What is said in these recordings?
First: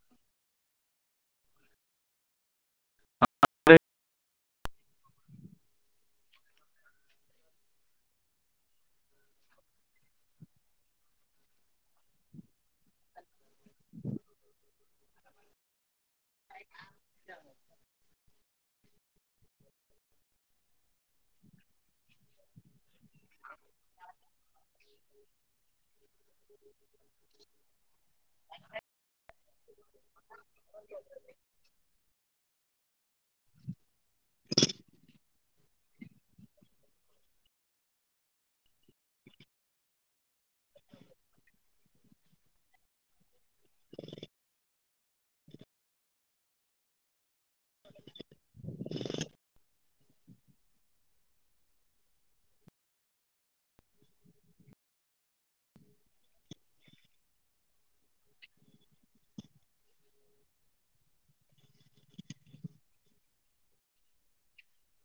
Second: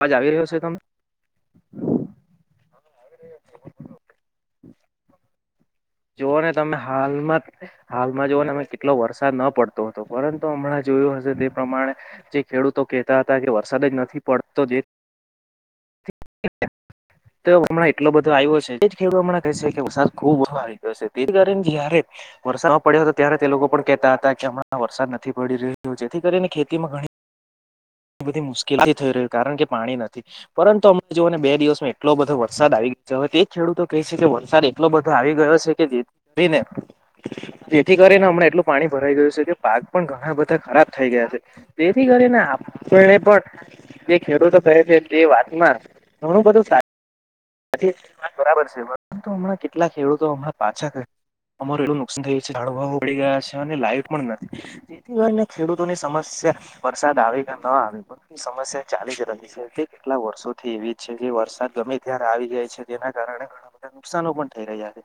આવાજ આવી રહ્યો છે તમે? જોઓ ને તમે હાલમાં જ હાલમાં જોવ ને તમે કેટલો વરસાદ ન પડતો હતો પરંતુ હમણાં જોયું હશે તે પ્રમાણે જે ખેડૂતો કેહેતા હતા કે વરસાદ જ નથી પડતો જે [inaudible] તો હમણા એટલો બધો આવ્યો છે એ જ ખેડુતો હમણા કહે છે કે વરસાદ ખુબ આવે જેથી કરી જયારે વરસાદ નહોતો પડ્યો હતો ત્યારે તે લોકો પણ કેહેતા હતા કે હમણાં વરસાદ નથી પડી રહ્યો જેથી કરીને ખેતીમાં ઘણી બધી મુશ્કેલથી થઈ રહ કારણ કે પાણી નથી પરંતુ અમમે જોઓ ને બે દિવસમાં એટલો બધો વરસાદ આવી ગયો જ તે ખેડૂતો કહે છે કે વરસાદ એટલો બધો આવી ગયો છે કે જેને જેથી કરીને હમણાં એટલું પાણી ભરાઈ ગયું છે કે પાક પણ ઘણા બધા ખરાબ થઈ ગયા છે. તેથી કરી ને આપણે પણ જે ખેડૂતો કહે છે જે વાત માં ઘણું બધું સાચુ બરાબર છે પરંતુ હમણાં કેટલા ખેડૂતો હમણાં પાછાયા. અમાર એટલું નુકસાન થયું છે ઝાડવા પડી ગયા છે અને લાઈટ પણ નથી. જેથી કરીને ખેડૂતોની સમસ્યા વરસાદ આવી કે ન આવી એ સમસ્યા ચાલી જ રહી છે તે કેટલા વર્ષોથી એવી જ છે જે વરસાદ ગમે ત્યારે આવી જાય છે જેના કારણે આ બધા નુકસાનો પણ થઈ રહ્યા છે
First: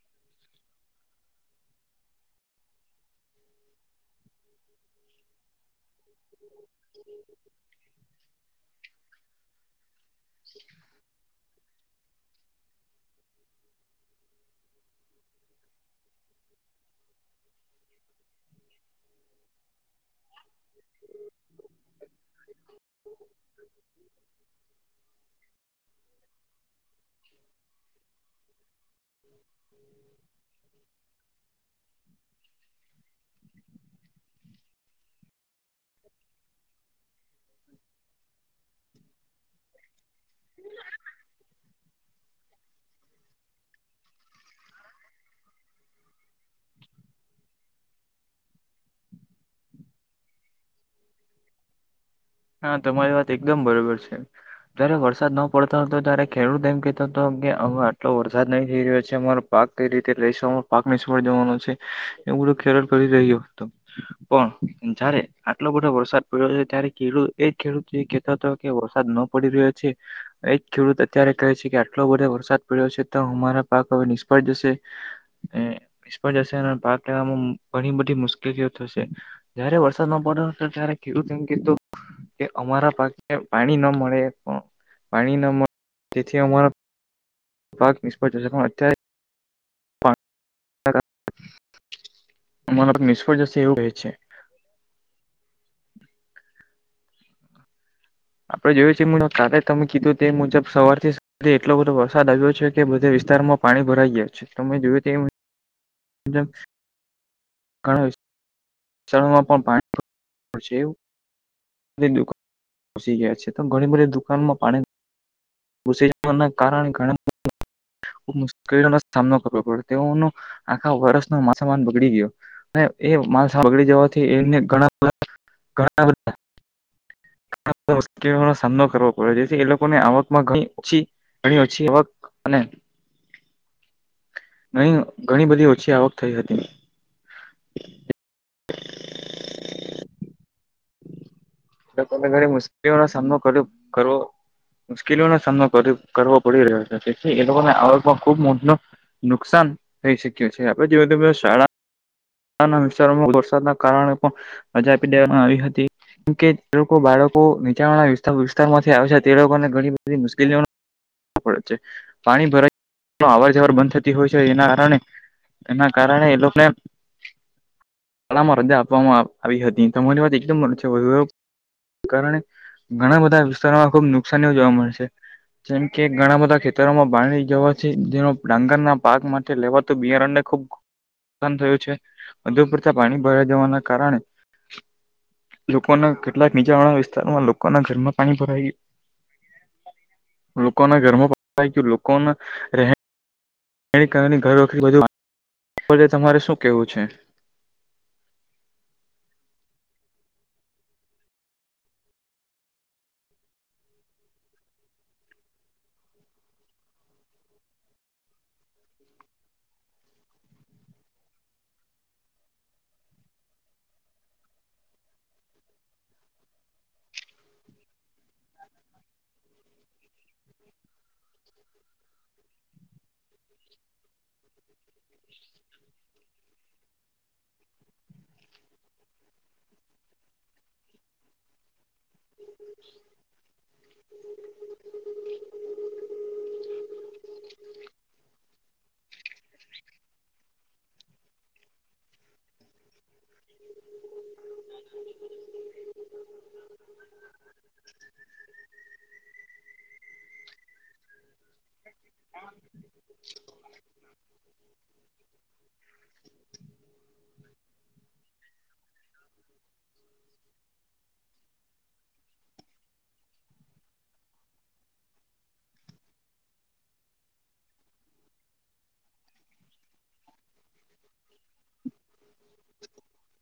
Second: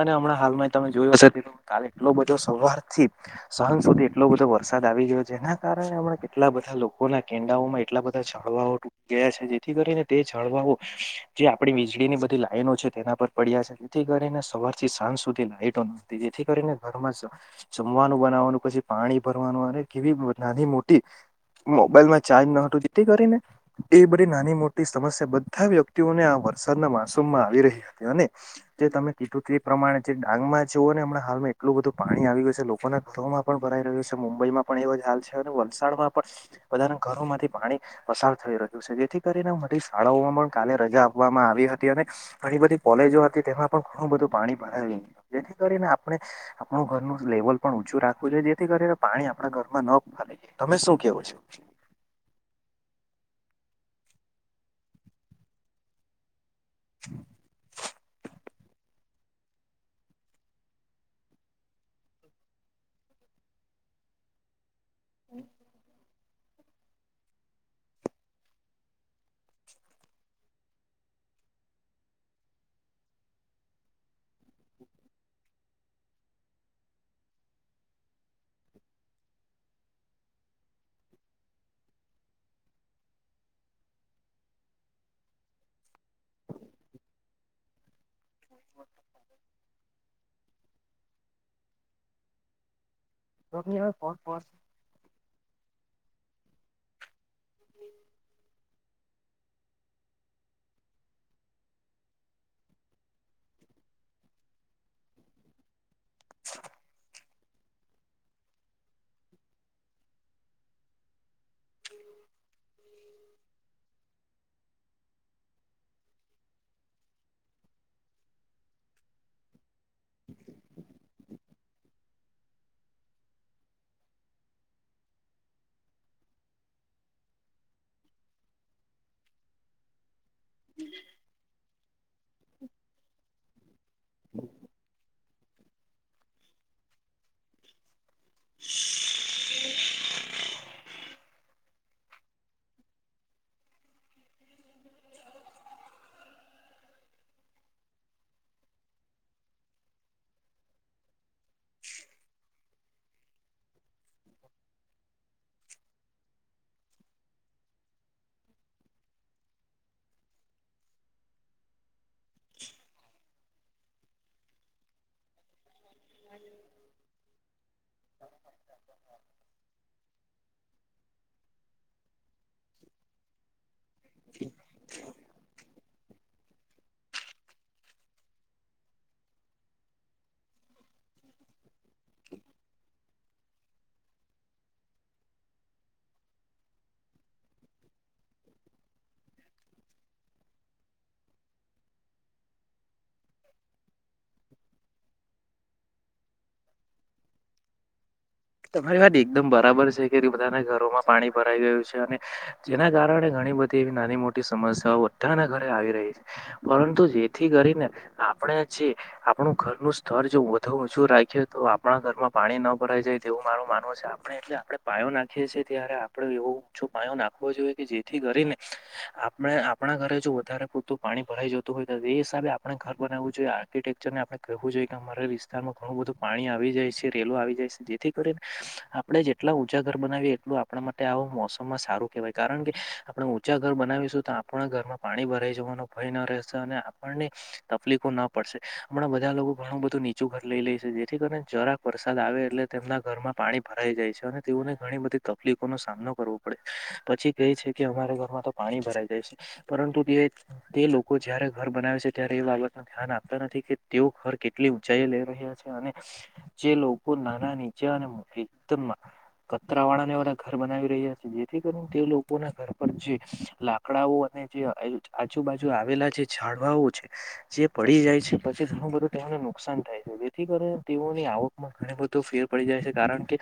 અને હમણાં હાલમાં તમે જોયો હશે કાલે એટલો બધો સવારથી સાંજ સુધી એટલો બધો વરસાદ આવી ગયો છે ને કારણેમણા કેટલા બધા લોકો ના કેન્ડાઓમાં એટલા બધા જળવાઓ તૂટયા છે જેથી કરીને તે જાળવાો જે આપણી વીજળીની બધી લાઈનો છે તેના પર પડ્યા છે જેથી કરીને સવાર પી સાંજ સુધી લાાઈટો ન જેથી કરીને ઘરમાં જ જમવાનું બનાવવાનું પછી પાણી ભરવાનું અને કેવી નાની મોટી મોબાઈલ માં ચાર્જ ન હતું જેથી કરી ને એ બધી નાની મોટી સમસ્યા બધા વ્યક્તિઓને આ વરસાદના મોસમમાં આવી રહી હતી અને જે તમે કીધુ તે પ્રમાણે જે ડાંગમાં જુઓ ને હમણાં હાલમાં એટલું બધું પાણી આવી ગય છે લોકોના ઘમાં પણ ભરાઈ રહ્યું છે મુંબઈમાં પણ એવો જ હાલ છે અને વલસાડમાં પણ બધાના ઘરો માંથી પાણી પસાર થઈ રહ્યું છે જેથી કરીને મોરી શાળાઓમાં પણ કાલે રજા આપવામાં આવી હતી અને ઘણી બધી કોલેજો હતી તેમાં પણ ઘણું બધું પાણી ભરાું જેથી કરીને આપણે આપણું ઘરનું લેવલ પણ ઊંચું રાખવું જોઈ જેથી કરીને પાણી આપણા ઘરમાં ન આવે તમે શું કેવો છો હા તમારી વાત એકદમ બરોબર છે જયારે વરસાદ ન પડતો હો તો ત્યારે ખેડૂર એમ કહેતો તો કે અમાં આટલો વરસાદ નહી થઈ રહ્યો છે અમારો પાક કઈ રીતે લઈશમા પાક નિષ્ફળ જવાનો છે એવું બધુ ખેડૂત કરી રહ્યો હતો [inaudible] પણ જયારે આટલો બધો વરસાદ પડ્યો છે ત્યારે ખેડૂત એ ખેડૂત કહેતો હતો કે વરસાદ ન પડી રહ્યો છે એ જ ખેડૂત અત્યારે કહે છે કે આટલો બધો વરસાદ પડ્યો છે તો અમારા પાક હવે નિષ્ફળ જશે એ [inaudible] નિષ્ફળ જશે અને પાક લેવામાં ઘણી બધી મુશ્કેલીઓ થશે જયારે વરસાદ ન પડ્યો હતો ત્યારે ખેડૂત એમ કેતો કે અમારા પાસે પાણી ના મળે પણ પાણી ન મળે તેથી અમારો પાક નિષ્ફળ જશે પણ અત્યારે સારા આમા નથી [inaudible] [inaudible] આપડે જોયું છે કા તમે કીધું તે મુજબ સવારથી એટલો બધો વરસાદ આવ્યો છે કે બધા વિસ્તારોમાં પાણી ભરાઈ ગયા છે તમે જોય તો ઘણા શેમાં પણ પાણી છેવ [inaudible] ઘસી ગયા છે તો ઘણી બધી દુકાનમાં પાણી ઘુસી જવા ના કારણે ઘણા મુશ્કેલીઓનો સામનો કરવો પડે [unintelligible] તેઓનો આખા વર્ષ નો માલસામાન બગડી ગયો એ બગડી જવાથી એને ઘણા બધા ઘણા બધા મુશ્કેલીનો સામનો કરવો પડ છે એ લોકોને આવક ઘણી ઓછી ઘણી ઓછી આવક અને ઘણી ઘણી બધી ઓછી આવક થઈ હતી. એ [unintelligible] તમે ઘરે મુશ્કેલીનો સામનો કર્યો કરવો મુશ્કેલીઓ નો સામનો કરવો પડી રહ્યો છે તેથી એ લોકોને આવક ખુબ મોટો નુકસાન થઈ શક્યું છે આપડે જો શાળા હ [unintelligible] વિસ્તારોમાં વરસાદના કારણે પણ રજા આપી દેવામાં આવી હતી કે જે લોકો બાળકો નીચાણવાળા વિસ્તાર માંથી આવે છે તે લોકોને ઘણી બધી મુશ્કેલીઓ છે [unintelligible] પાણી ભરાય અવર જવર બંધ થતી હોય છે જેના કારણે એના કારણે એ લોકોને શાળામાં રજા આપવામાં આવી હતી તમારી વાત એકદમ બરાબર છે કારણે- ઘણા બધા વિસ્તારોમાં ખુબ નુકસાનીઓ જોવા મળે છે જેમ કે ઘણા બધા ખે ખાતરમાં પાણી જવાથી જે ડાંગરના પાક માટે લેવાતુ બિયારણને ખૂબ નુકસાન થયું છે. વધુ પરતા પાણી ભરાઈ જવાના કારણે લોકો ના કેટલાક નીચાણવાળા વિસ્તારોમાં લોકોના ઘરમાં પાણી ભરાય લોકો ના ઘરમાં પ થાય લોકો રહે એ કારની ઘર વખું તમારે શું કેવું છે [unintelligible] તમારી વાત એકદમ બરાબર છે કે બધાના ઘરોમાં પાણી ભરાઈ ગયું છે અને જેના કારણે ઘણી બધી એવી નાની મોટી સમસ્યાઓ બધાના ઘરે આવી રહી છે. પરંતુ જેથી કરીને આપણે જે આપણું ઘરનું સ્તર જો વધુ ઊંચુ રાખીએ તો આપણા ઘરમાં પાણી ન ભરાઈ જાય તેવું માર માનવુ છે આપણે એટલે આપણે પાયો નાખીએ છીએ ત્યારે આપડે એવો ઓછો પાયો નાખવો જોઈએ કે જે થી કરીને આપણે આપણા ઘરે જો વધારે પડતું પાણી ભરાઈ જતું હોય તો તે હિસાબે આપણે ઘર બનાવવું જોઈએ આર્કિટેક્ચર ને આપડે કહેવું જોઈએ કે અમારા વિસ્તારમાં ઘણું બધું પાણી આવી જાય છે. રેલો આવી જાય છે જેથી આપણે જેટલા ઉંચા ઘર બનાવીએ એટલું આપણા માટે આ મોસમમાં સારું કેહેવાય કારણ કે આપણે ઊંચા ઘર બનાવીશું તો આપણા ઘરમાં પાણી ભરાઈ જવાનો ભય ન રહેશે અને આપણને તકલીફો ના પડશે હમણાં બધા લોકો ઘણું બધું નીચું ઘર લઈ લે છે જેથી કરીને જરાક વરસાદ આવે એટલે તેમના ઘરમાં પાણી ભરાઈ જાય છે અને તેઓને ઘણી બધી તકલીફોનો સામનો કરવો પડે પછી કેય છે કે અમારા ઘરમાં તો પાણી ભરાય જાય છે પરંતુ તે તે લોકો જયારે ઘર બનાવે છે ત્યારે એ બાબત ધ્યાન આપતા નથી કે તેઓ ઘર કેટલી ઊંચાઈ લઈ રહ્યા છે અને જે લોકો ના નીચે અને એકદમમાં પતરા વાળા ને એવા ઘર બનાવી રહ્યા છે જેથી કરીને તે લોકો ના ઘર પર જે આકડાઓ અને જે આજુબાજુ આવેલા જે ઝાડવાઓ છે. જે પડી જાય છે પછી ઘણું બધું તેઓને નુકસાન થાય છે જેથી કરીને તેઓની આવકમાં ઘણુ બધું તો ફેર પડી જાય છે કારણ કે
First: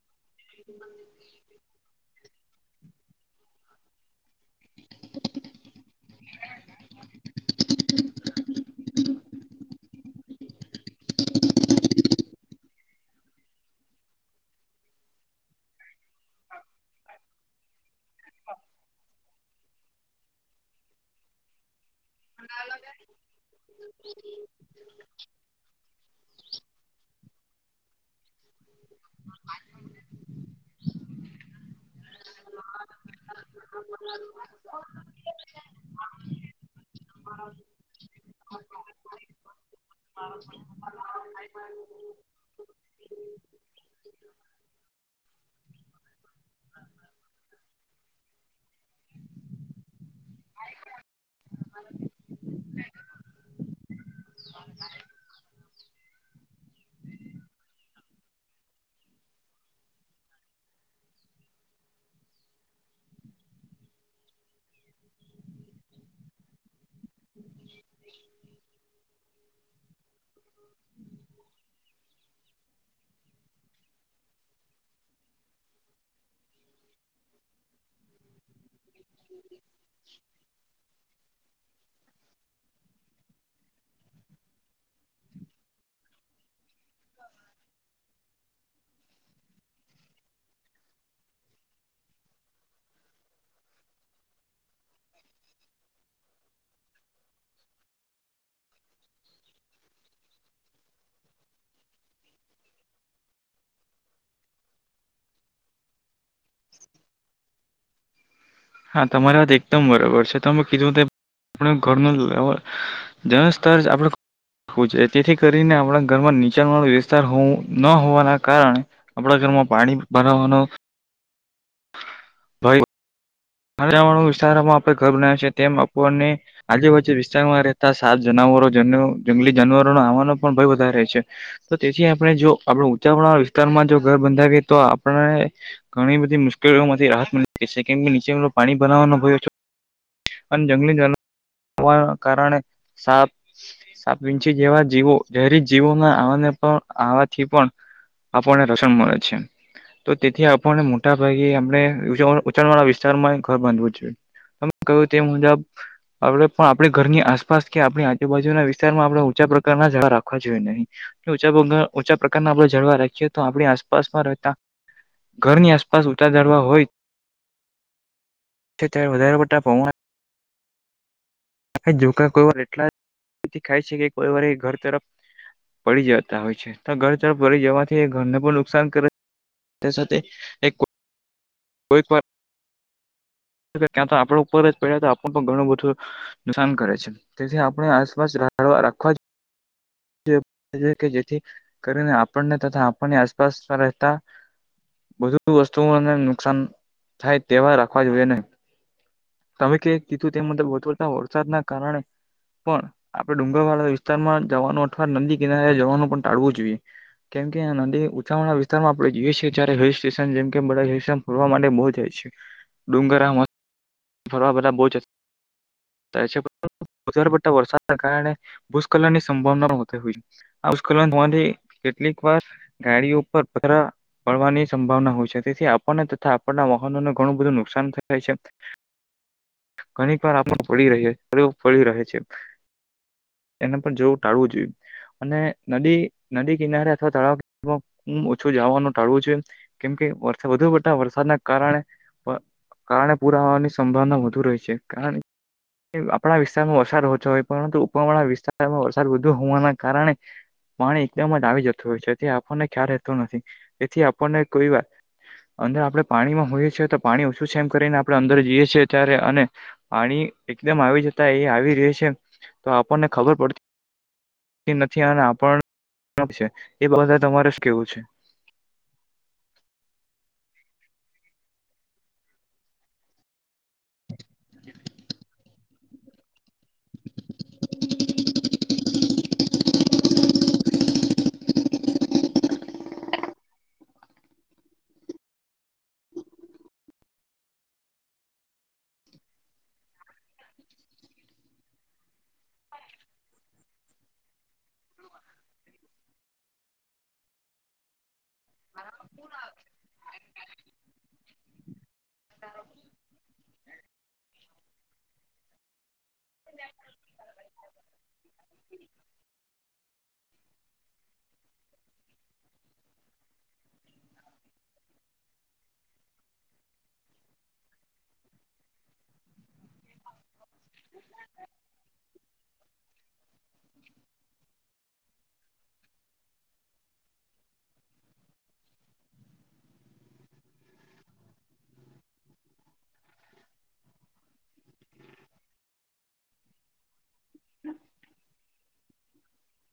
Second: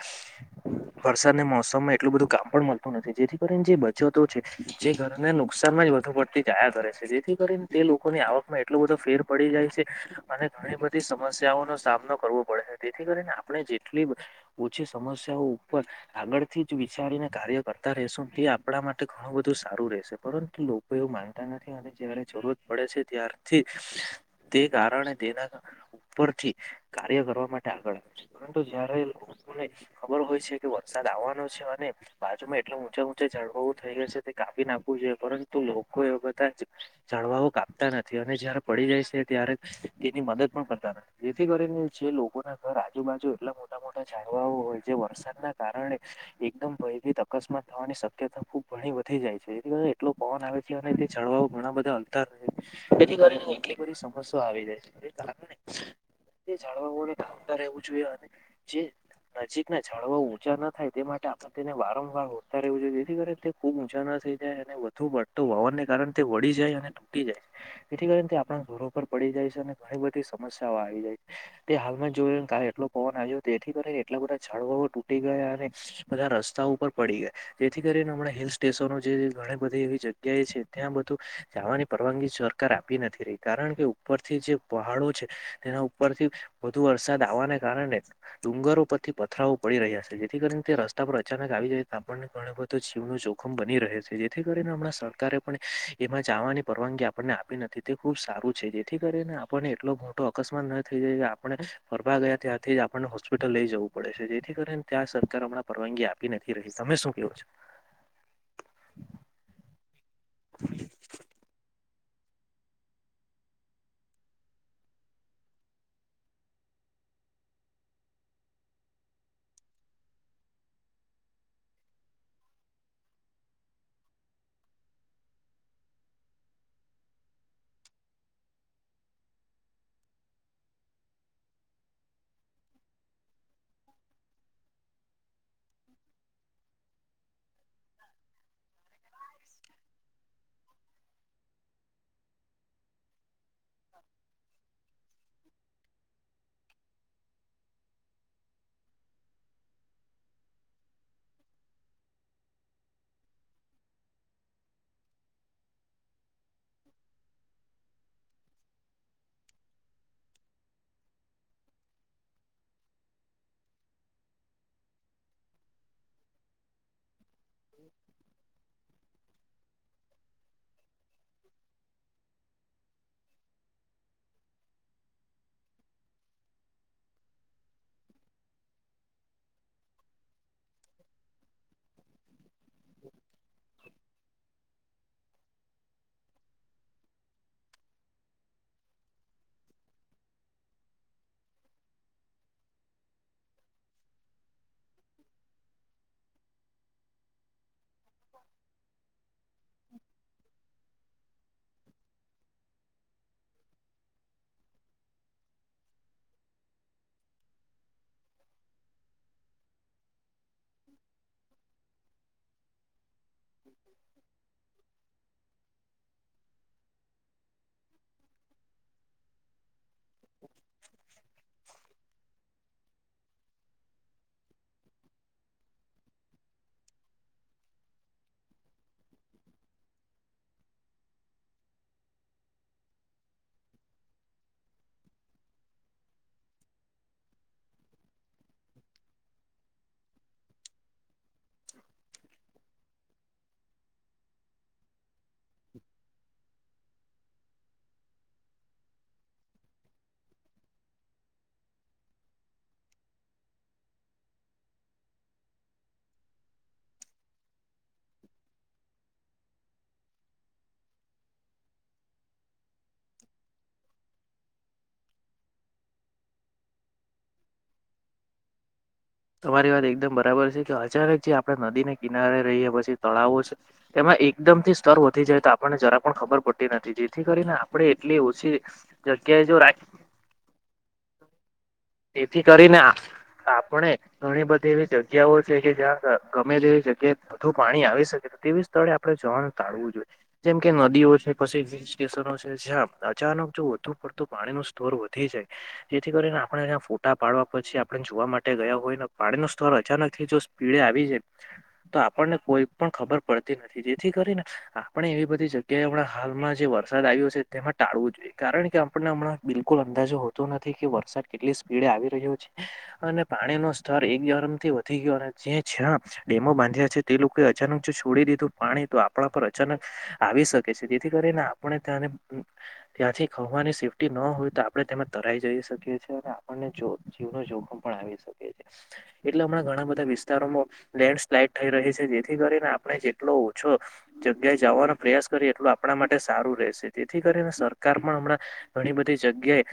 વરસાદને મોસમમાં એટલું બધું કામ પણ મળતું નથી જેથી કરીને જે બચતો છે જે ઘરને નુકસાનમાં જ વધુ પડતી જાયા કરે છે જેથી કરીને તે લોકો ની આવકમાં એટલો બધો ફેર પડી જાય છે અને ઘણી બધી સમસ્યાઓનો સામનો કરવો પડે છે. તેથી કરીને આપણે જેટલી ઓછી સમસ્યાઓ ઉપર આગળથી જ વિચારીને કાર્ય કરતા રયશુ તે આપણા માટે ઘણું બધું સારું રહેશે પરંતુ લોકો એવું માગતા નથી અને જારે જરૂરત પડે છે ત્યારથી તે કારણે તેના ઉપરથી કાર્ય કરવા માટે આગળ આવે છે પરંતુ જયારે ને ખબર હોય છે કે વરસાદ આવવાનો છે અને બાજુમાં એટલે ઊંચે ઊંચે ઝાડવા થઈ ગયા તે કાપી નાખવું જોઈએ પરંતુ લોકો એ બધા જ ઝાડવાઓ કાપતા નથી અને જય્યારે પડી જાય છે ત્યારે, તેની મદદ પણ કરતા નથી જેથી કરીને છે લોકોના ઘર આજુબાજુ એટલા મોટા મોટા ઝાડવાઓ હોય જે વરસાદના કારણે એકદમ ભયભીત અકસ્માત થવાની શક્યતા ખુબ ઘણી વધી જાય છે, જેથી એટલો પવન આવે ઝાળવાઓ ઘણા બધા અધર રહે છે તેથી કરી એટલી બધી સમસ્યા આવી જાય છે. તે જાણવા માટે ખામદ રહેવું જોઈએ અને જે નજીકના ઝાળવાઓ ઊંચા ન થાય તે માટે આપણે તેને વારંવાર ઓરતા રહેવું જોઈએ જેથી કરી ખુબ ઊંચા ના થઇ જાય અને વધુ પળતો વાવરને કારણે તે વળી જાય અને તૂટી જાય જેથી કરીને તે આપણા ધોરો પર પડી જાય છે અને ઘણી બધી સમસ્યાઓ આવી જાય છે તે હાલમાં જ જોને કલે એટલો પવન આવ્યો. જેથી કરીને એટલા બધા ઝાડવાઓ તૂટી ગયા અને બધા રસ્તા ઉપર પડી ગયા, જેથી કરીને હિલ સ્ટેશનો જે ઘણી બધી એવી જગ્યા એ છે ત્યાં બધું જવાની પરવાનગી સરકાર આપી નથી રહી કારણ કે ઉપરથી જે પહાડો છે તેના ઉપરથી વધુ વરસાદ આવવાને કારણે ડુંગરો પરથી પથરાઓ પડી રહ્યા છે, જેથી કરીને તે રસ્તા પર અચાનક આવી જાય તો આપણને ઘણી બધ તો જીવનું જોખમ બની રહે છે જેથી કરીને હમણાં સરકારે પણ એમાં જવાની પરવાનગી આપણને આપી નથી. તે ખુબ સારું છે જેથી કરીને આપણને એટલો મોટો અકસ્માત ન થઈ જાય કે આપણે ફરવા ગયા ત્યાં થી જ આપણને હોસ્પિટલ લઈ જવું પડે છે જેથી કરીને ત્યાં સરકાર હમણાં પરવાનગી આપી નથી રહી, તમે શું કેહો છો હા તમારી વાત એકદમ બરોબર છે તમે કીધું ત ઘર જે સ્તર આપડ તેથી કરીને આપણા ઘરમાં નીચાણ વાળો વિસ્તાર હોવ ન હોવાના કારણે આપણા ઘરમાં પાણી ભરાવાનું મા વાળો વિસ્તારોમાં આપે ઘર બનાવ છે તેમ આપને આજે વચ્ચે વિસ્તારમાં રહેતા સાત જનાવરો જંગલી જાનવરો ન આવાનો પણ ભય વધારે છે. તો તેથી આપણે જો આપણા ઊંચાવાળા વિસ્તારમાં જો ઘર બંધાવીએ તો આપણે ઘણી બધી મુશ્કેલીઓમાંથી રાહત મળી છે કે નીચે પાણી ભરાવવાનો અને જંગલી જાનવર કારણે સાપ સાપ, વિંછી જેવા જીવો જેરી જીવોના આવાને પણ આવાથી પણ આપણને રસણ મળે છે, તો તેથી આપણને મોટાભાગે આપણે ઉચાણ વાળા વિ રમાં ઘર બાંધવું જોઈએ કહ્યું તે મુજબ આપડે પણ આપણી ઘરની આસપાસ કે આપણી આજુબાજુના વિસ્તારમાં આપણે ઉંચા પ્રકારના ઝાળ રાખવા જોઈએ નહીં. ચા ઓચા પ્રકારના આપડે ઝાળવા રાખીએ તો આપણી આસપાસમાં રહેતા ઘરની આસપાસ ઉચા ઝાળવા હોય [inaudible] વધારે પડતા‌ પવન જો કોઈ વાર એટલા ખાય છે કે કોઈ વાર ઘર તરફ પડી જતા હોય છે તો ઘર તર પડી જવાથી ઘરને પણ નુકસાન કરે તે સાથે એક કોઈ પણ ત્યાં તો આપણા ઉપર જ પડ્યા તો આપણું પણ ઘણું બધું નુકસાન કરે છે, તેથી આપણે આસપાસવા રાખવા જેથી કરીને આપણને તથા આપણની આસપાસમાં રહેતા બધું વસ્તુઓને નુકસાન થાય તેવા રાખવા જોઈએ નહી. તમે કીધું તે મતલબ વધુ પડતા વરસાદના કારણે પણ આપડે ડુંગર વાળા વિસ્તારમાં જવાનું અથવા નદી કિનારે જવાનું પણ ટાળવું જોઈએ. કેમ કે નદી ઉચાણવાળા વિસ્તારમાં આપણે જઈએ છીએ જ્યારે હિલ સ્ટેશન જેમ કે બધલનર માટે બહુ જાય છે. ડુંગરામાં [inaudible] ફરવા બા બહુ જ ભજર પતા વર્સા સર કારણે ભૂસ્ખલન સંભવ ના ્કે કેટલીક વાર ગાડીઓ પર પવાની સંભાવના હોય છે તેથી આપણને તથા આપણના વાહનોને ઘણું બધું નુકસાન થાય છે. ઘણીક વાર આપણે પડી રહે છે. એને પણ જેવું ટાળવું જોઈએ. અને નદી, નદી કિનારે અથવા તળાવમાં ઓછું જવાનું ટાળવું છે. કેમકે વરસાદ, વધુ પડતા વરસાદના કારણે, કારણે પૂરા હોવાની. સંભાવના વધુ રહે છે, કારણ આપણા વિસ્તારમાં વરસાદ ઓછો હોય, પરંતુ ઉપરવાળા વિસ્તારમાં વરસાદ વધુ હોવાના કારણે. પાણી એકદમ જ આવી જતું હોય છે, આપણને ખ્યાલ રહેતો નથી, તેથી આપણને કોઈ વાર. અંદર આપણે પાણીમાં હોઈએ છીએ, તો પાણી ઓછું સમ કરીને આપણે અંદર જઈએ છીએ. છે ત્યારે, અને પાણી એકદમ આવી જતા, એ આવી રહ્યા છે. તો આપણને ખબર પડતી. નથી, અને આપણ એ બધા તમારે જ કેવું છે. તમારી વાત એકદમ બરાબર છે, કે અચાનક જે આપણે નદીને કિનારે રહીએ, પછી તળાવો છે. તેમાં એકદમ થી સ્તર વધી જાય, તો આપણને જરા પણ ખબર પડે. નથી, જેથી કરીને આપડે એટલી ઓછી જગ્યાએ જો રાખી. એથી કરીને આપણે ઘણી બધી એવી જગ્યાઓ છે, કે જ્યાં ગમે તેવી જગ્યા. વધુ પાણી આવી શકે તેવી સ્થળે આપણે જવાનું ટાળવું જોઈએ, જેમ કે નદીઓ છે, પછી. જ્યાં અચાનક જો વધુ પડતું પાણી ન સ્તર વધી જાય, જેથી કરીને એ ફોટા પાડવા પછી આપણે જોવા માટે ગયા હોય ને, પાણી નું સ્તર અચાનક થી જો સ્પીડે આવી જાય. તો આપણને કોઈ પણ ખબર પડતી નથી, જેથી કરીને આપણે એવી બધી જગ્યા કે હમણાં હાલમાં જે વરસાદ આવ્યો છે, તેમાં ટાળવું જોઈએ. કારણ કે આપને હમણાં બિલકુલ અંદાજો હોતો નથી કે વરસાદ કેટલી સ્પીડે આવી રહ્યો છે. અને પાણી નું સ્તર એક ગરમથી વધી ગયો, અને જે છે ડેમો બાંધ્યા છે, તે લોકોએ અચાનક જો છોડી દીધું, પાણી તો આપણા પર અચાનક આવી શકે છે, જેથી કરીને આપણે ત્યાંને ત્યાંથી ખવાની સેફ્ટી ન હોય તો આપડે તેમાં તરાઈ જઈ શકીએ છીએ. આપને જીવનો જોખમ પણ આવી શકે છે, એટલે હમણાં ઘણા બધા વિસ્તારોમાં લેન્ડ સ્લાઈડ થઈ રહી છે, જેથી કરીને આપણે જેટલો ઓછો જગ્યાએ જવાનો પ્રયાસ કરીએ, એટલે આપણા માટે સારું રહેશે. તેથી કરીને સરકાર પણ હમણાં ઘણી બધી જગ્યાએ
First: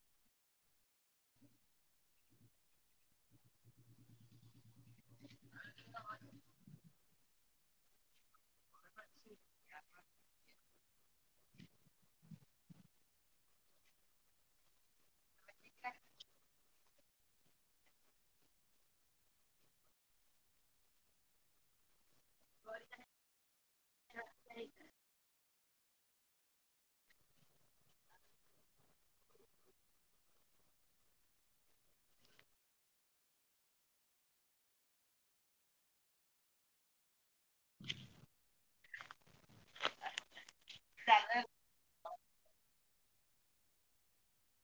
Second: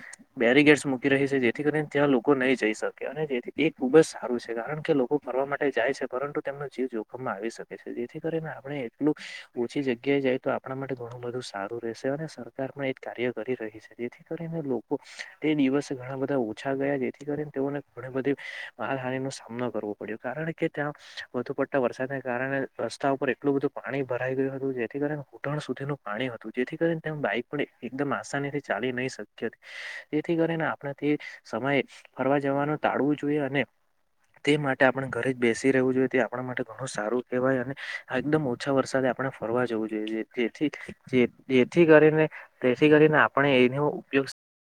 બેરીગેડસ મૂકી રહી છે, જેથી કરીને ત્યાં લોકો નહી જઈ શકે, અને જેથી એ ખુબ જ સારું છે, કારણ કે લોકો ફરવા માટે જાય છે. પરંતુ તેમનો જીવ જોખમમાં આવી શકે છે, જેથી કરીને આપણે એટલું ઓછી જગ્યાએ જાય, તો આપણા માટે ઘણું બધું સારું રહેશે, અને સરકાર પણ એ જ કાર્ય કરી રહી છે. જેથી કરીને લોકો તે દિવસ ઘણા બધા ઓછા ગયા, જેથી કરીને તેઓને ઘણી બધી માારહાની નો સામનો કરવો પડ્યો, કારણ કે ત્યાં વધુ પડતા વરસાદ કારણે રસ્તા ઉપર એટલું બધું પાણી ભરાઈ ગયું હતું, જેથી કરીને ધુટણ સુધીનું પાણ્યું હતું, જેથી કરીને બાઈક પણ એકદમ આસાનીથી ચાલી નહી શકતી હતી. તેથી કરીને સમય ફરવા જવાનું ટાળવું જોઈએ, અને તે માટે આપણે ઘરે જ બેસી રહેવું જોઈએ. તે આપણા માટે ઘણું સારું કહેવાય. અને એકદમ ઓછા વરસાદ આપણે ફરવા જવું જોઈએ, જેથી કરીને તેથી કરીને પણ એનો ઉપયોગ